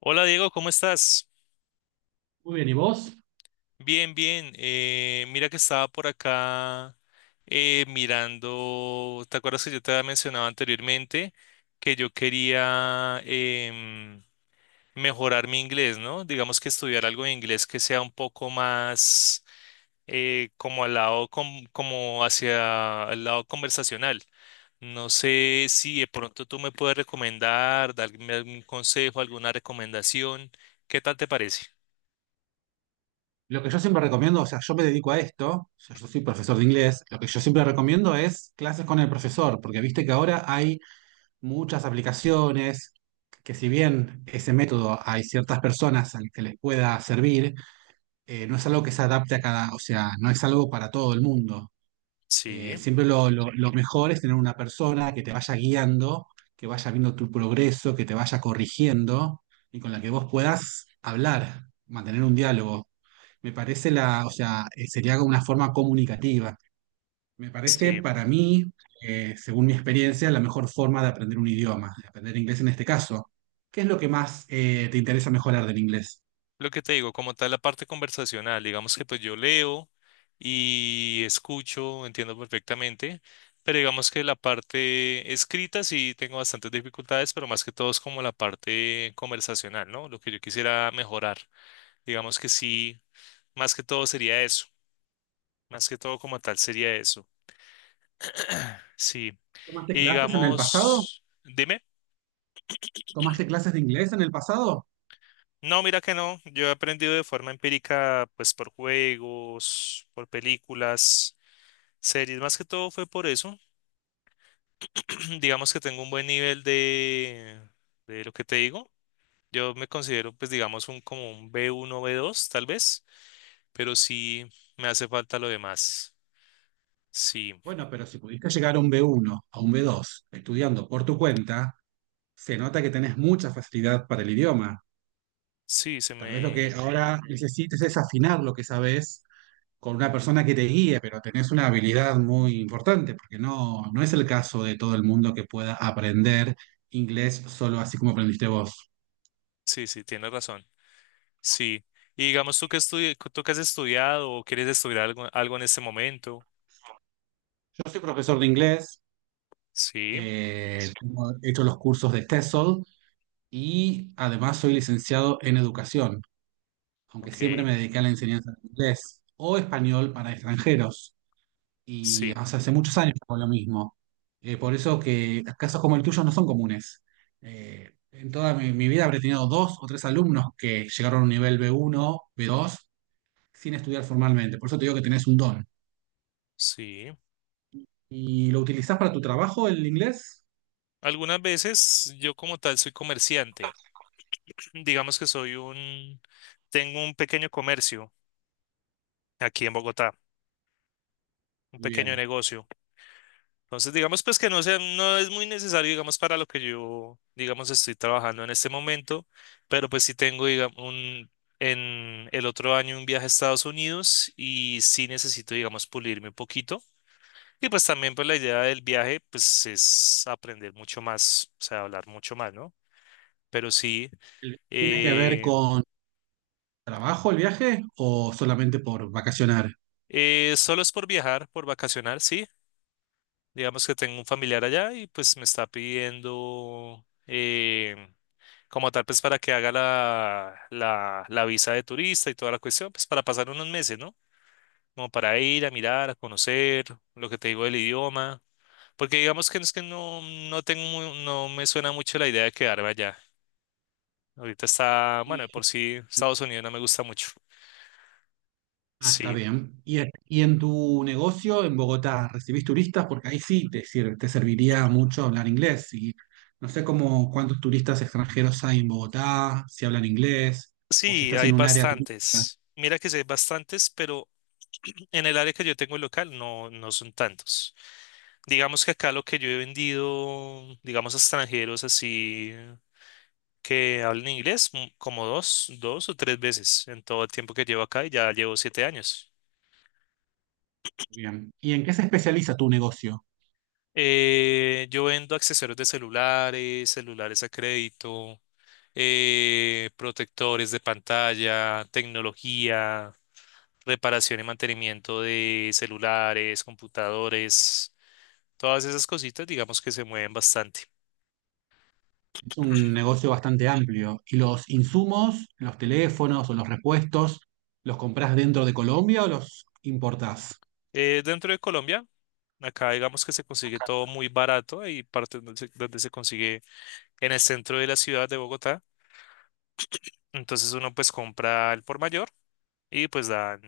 Hola Diego, ¿cómo estás? Muy bien, ¿y vos? Bien, bien. Mira que estaba por acá mirando. ¿Te acuerdas que yo te había mencionado anteriormente que yo quería mejorar mi inglés? ¿No? Digamos que estudiar algo de inglés que sea un poco más como al lado, como hacia el lado conversacional. No sé si de pronto tú me puedes recomendar, darme algún consejo, alguna recomendación. ¿Qué tal te parece? Lo que yo siempre recomiendo, o sea, yo me dedico a esto, o sea, yo soy profesor de inglés, lo que yo siempre recomiendo es clases con el profesor, porque viste que ahora hay muchas aplicaciones que si bien ese método hay ciertas personas al que les pueda servir, no es algo que se adapte a cada, o sea, no es algo para todo el mundo. Sí. Siempre lo mejor es tener una persona que te vaya guiando, que vaya viendo tu progreso, que te vaya corrigiendo y con la que vos puedas hablar, mantener un diálogo. Me parece la, o sea, sería una forma comunicativa. Me parece Sí, para mí, según mi experiencia, la mejor forma de aprender un idioma, de aprender inglés en este caso. ¿Qué es lo que más te interesa mejorar del inglés? lo que te digo, como tal la parte conversacional, digamos que pues yo leo y escucho, entiendo perfectamente, pero digamos que la parte escrita sí tengo bastantes dificultades, pero más que todo es como la parte conversacional, ¿no? Lo que yo quisiera mejorar, digamos que sí, más que todo sería eso, más que todo como tal sería eso, sí. ¿Tomaste Y clases en el pasado? digamos, dime. ¿Tomaste clases de inglés en el pasado? No, mira que no, yo he aprendido de forma empírica, pues por juegos, por películas. Series, más que todo fue por eso. Digamos que tengo un buen nivel de lo que te digo. Yo me considero, pues, digamos, un como un B1 B2 tal vez, pero sí me hace falta lo demás. Sí, Bueno, pero si pudiste llegar a un B1, a un B2, estudiando por tu cuenta, se nota que tenés mucha facilidad para el idioma. sí, se Tal vez lo que me. ahora necesites es afinar lo que sabes con una persona que te guíe, pero tenés una habilidad muy importante, porque no, no es el caso de todo el mundo que pueda aprender inglés solo así como aprendiste vos. Sí, sí, tienes razón. Sí. Y digamos, tú que has estudiado o quieres estudiar algo, algo en este momento. Yo soy profesor de inglés, Sí, he hecho los cursos de TESOL y además soy licenciado en educación, aunque siempre ok. me dediqué a la enseñanza de inglés o español para extranjeros. Y Sí, o sea, hace muchos años con lo mismo. Por eso que casos como el tuyo no son comunes. En toda mi vida habré tenido dos o tres alumnos que llegaron a un nivel B1, B2, sin estudiar formalmente. Por eso te digo que tenés un don. sí. ¿Y lo utilizás para tu trabajo el inglés? Algunas veces yo como tal soy comerciante. Digamos que soy un, tengo un pequeño comercio aquí en Bogotá, un Muy pequeño bien. negocio. Entonces, digamos pues que no sea, no es muy necesario, digamos, para lo que yo, digamos, estoy trabajando en este momento, pero pues sí tengo, digamos, un, en el otro año un viaje a Estados Unidos y sí necesito, digamos, pulirme un poquito. Y pues también pues la idea del viaje pues es aprender mucho más, o sea, hablar mucho más, ¿no? Pero sí, ¿Tiene que ver eh, con trabajo el viaje o solamente por vacacionar? Solo es por viajar, por vacacionar, sí. Digamos que tengo un familiar allá y pues me está pidiendo como tal pues para que haga la visa de turista y toda la cuestión, pues para pasar unos meses, ¿no? Como para ir a mirar, a conocer, lo que te digo del idioma, porque digamos que no es que no, no tengo, no me suena mucho la idea de quedarme allá. Ahorita está, bueno, de por sí Estados Unidos no me gusta mucho. Ah, está Sí, bien. Y en tu negocio en Bogotá recibís turistas? Porque ahí sí te serviría mucho hablar inglés. Y no sé cómo cuántos turistas extranjeros hay en Bogotá, si hablan inglés, o si sí, estás hay en un área turística. bastantes. Mira que sí hay bastantes, pero en el área que yo tengo local no, no son tantos. Digamos que acá lo que yo he vendido, digamos, a extranjeros así que hablen inglés, como 2 o 3 veces en todo el tiempo que llevo acá y ya llevo 7 años. Bien. ¿Y en qué se especializa tu negocio? Yo vendo accesorios de celulares, celulares a crédito, protectores de pantalla, tecnología, reparación y mantenimiento de celulares, computadores, todas esas cositas, digamos que se mueven bastante. Es un negocio bastante amplio. ¿Y los insumos, los teléfonos o los repuestos, los compras dentro de Colombia o los importás? Dentro de Colombia. Acá digamos que se consigue todo muy barato, hay partes donde se consigue en el centro de la ciudad de Bogotá. Entonces uno pues compra al por mayor y pues dan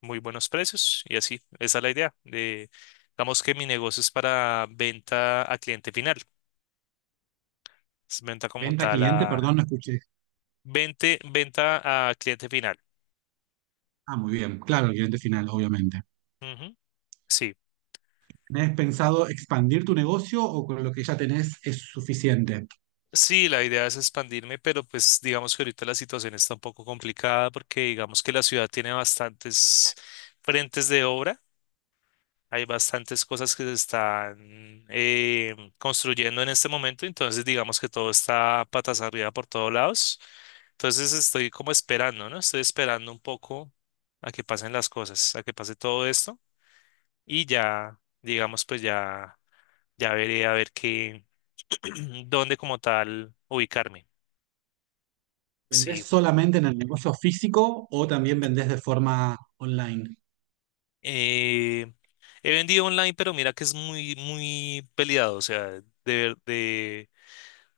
muy buenos precios y así, esa es la idea. De, digamos que mi negocio es para venta a cliente final, es venta como Venta a tal cliente, perdón, a no escuché. Venta a cliente final. Ah, muy bien. Claro, el cliente final, obviamente. Ujú, sí. ¿Tenés pensado expandir tu negocio o con lo que ya tenés es suficiente? Sí, la idea es expandirme, pero pues digamos que ahorita la situación está un poco complicada porque digamos que la ciudad tiene bastantes frentes de obra. Hay bastantes cosas que se están construyendo en este momento, entonces digamos que todo está patas arriba por todos lados. Entonces estoy como esperando, ¿no? Estoy esperando un poco a que pasen las cosas, a que pase todo esto y ya, digamos, pues ya, ya veré a ver qué, dónde como tal ubicarme. ¿Vendés Sí. solamente en el negocio físico o también vendés de forma online? Eh, He vendido online, pero mira que es muy, muy peleado, o sea, de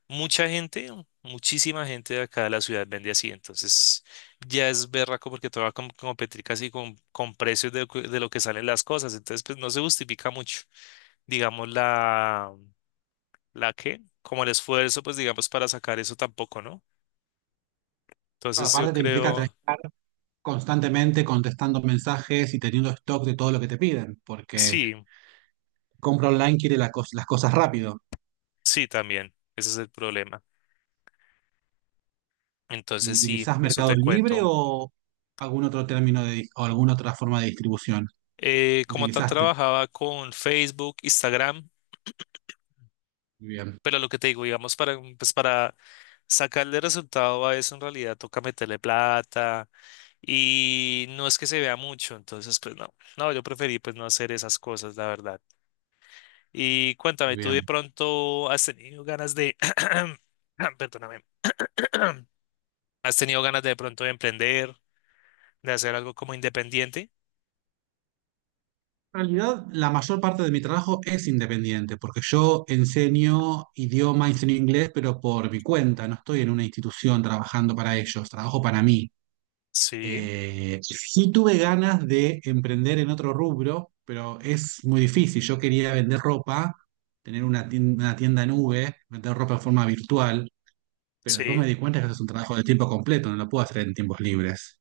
mucha gente, muchísima gente de acá de la ciudad vende así, entonces ya es berraco porque todo va a competir casi con precios de lo que salen las cosas, entonces pues no se justifica mucho, digamos la que, como el esfuerzo pues digamos para sacar eso tampoco, ¿no? Claro, Entonces yo aparte te implica tener creo, constantemente contestando mensajes y teniendo stock de todo lo que te piden, porque sí, compra online quiere las cosas rápido. sí también, ese es el problema, ¿Y entonces sí, utilizás eso Mercado te Libre cuento. o algún otro o alguna otra forma de distribución? Como tal Utilizaste. trabajaba con Facebook, Instagram. Muy bien, Pero lo que te digo, digamos, para, pues para sacarle resultado a eso, en realidad toca meterle plata y no es que se vea mucho, entonces, pues no, no, yo preferí pues no hacer esas cosas, la verdad. Y cuéntame, muy ¿tú de bien. pronto has tenido ganas de, ah, perdóname, has tenido ganas de pronto de emprender, de hacer algo como independiente? En realidad, la mayor parte de mi trabajo es independiente, porque yo enseño idioma, enseño inglés, pero por mi cuenta, no estoy en una institución trabajando para ellos, trabajo para mí. Sí, Sí tuve ganas de emprender en otro rubro, pero es muy difícil. Yo quería vender ropa, tener una tienda nube, vender ropa en forma virtual, pero después me sí, di cuenta que eso es un trabajo de tiempo completo, no lo puedo hacer en tiempos libres.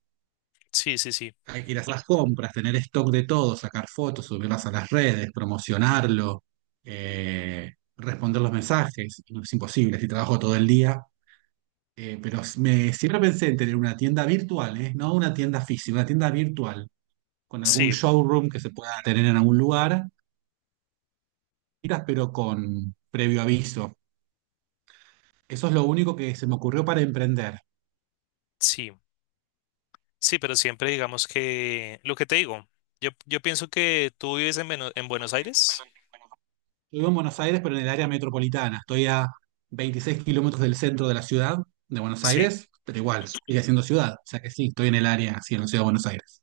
sí, sí, sí, Hay que ir a hacer las compras, tener stock de todo, sacar fotos, subirlas a las redes, promocionarlo, eh, responder los mensajes. No es imposible, si trabajo todo el día. Pero me, siempre pensé en tener una tienda virtual, ¿eh? No una tienda física, una tienda virtual, con algún sí, showroom que se pueda tener en algún lugar, pero con previo aviso. Eso es lo único que se me ocurrió para emprender. sí. Sí, pero siempre digamos que lo que te digo, yo pienso que tú vives en, en Buenos Aires. Yo vivo en Buenos Aires, pero en el área metropolitana. Estoy a 26 kilómetros del centro de la ciudad de Buenos Sí, Aires, pero igual, sigue siendo ciudad. O sea que sí, estoy en el área, sí, en la ciudad de Buenos Aires.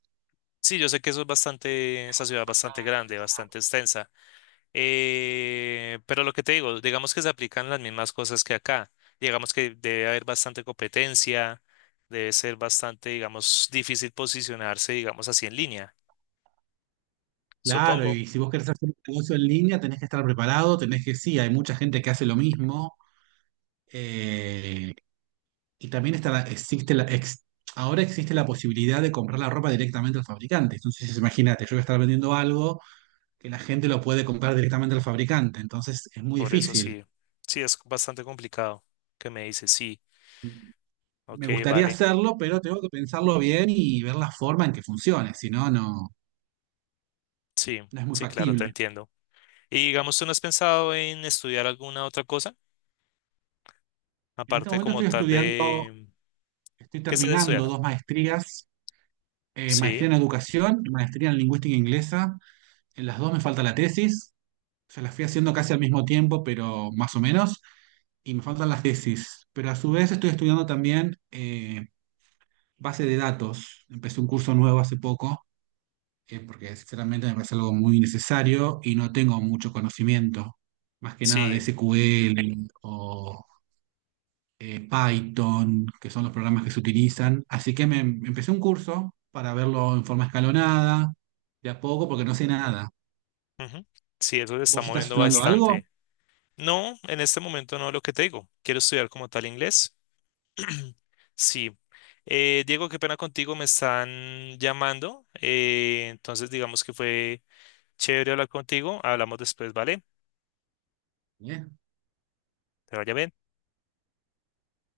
sí, yo sé que eso es bastante, esa ciudad es bastante grande, bastante extensa. Pero lo que te digo, digamos que se aplican las mismas cosas que acá. Digamos que debe haber bastante competencia, debe ser bastante, digamos, difícil posicionarse, digamos así en línea, Claro, supongo. y si vos querés hacer un negocio en línea, tenés que estar preparado, tenés que, sí, hay mucha gente que hace lo mismo. eh, y también existe ahora existe la posibilidad de comprar la ropa directamente al fabricante. Entonces, imagínate, yo voy a estar vendiendo algo que la gente lo puede comprar directamente al fabricante. Entonces, es muy Por eso difícil. sí, sí, es bastante complicado que me dices, sí, ok, Me gustaría vale, hacerlo, pero tengo que pensarlo bien y ver la forma en que funcione, si no, no, sí, no es muy sí, claro, te factible. entiendo. Y digamos, ¿tú no has pensado en estudiar alguna otra cosa? En este Aparte momento como estoy tal estudiando, de... estoy ¿Qué estás terminando estudiando? 2 maestrías, Sí, maestría en educación y maestría en lingüística inglesa. En las dos me falta la tesis, se las fui haciendo casi al mismo tiempo, pero más o menos, y me faltan las tesis. Pero a su vez estoy estudiando también base de datos. Empecé un curso nuevo hace poco porque sinceramente me parece algo muy necesario y no tengo mucho conocimiento, más que nada de sí. SQL o Python, que son los programas que se utilizan. Así que me empecé un curso para verlo en forma escalonada, de a poco, porque no sé nada. Ujú. Sí, eso se está ¿Vos estás moviendo estudiando algo? bastante. No, en este momento no lo que te digo. Quiero estudiar como tal inglés. Sí. Diego, qué pena contigo, me están llamando. Entonces, digamos que fue chévere hablar contigo. Hablamos después, ¿vale? ¿Eh? Te vaya bien.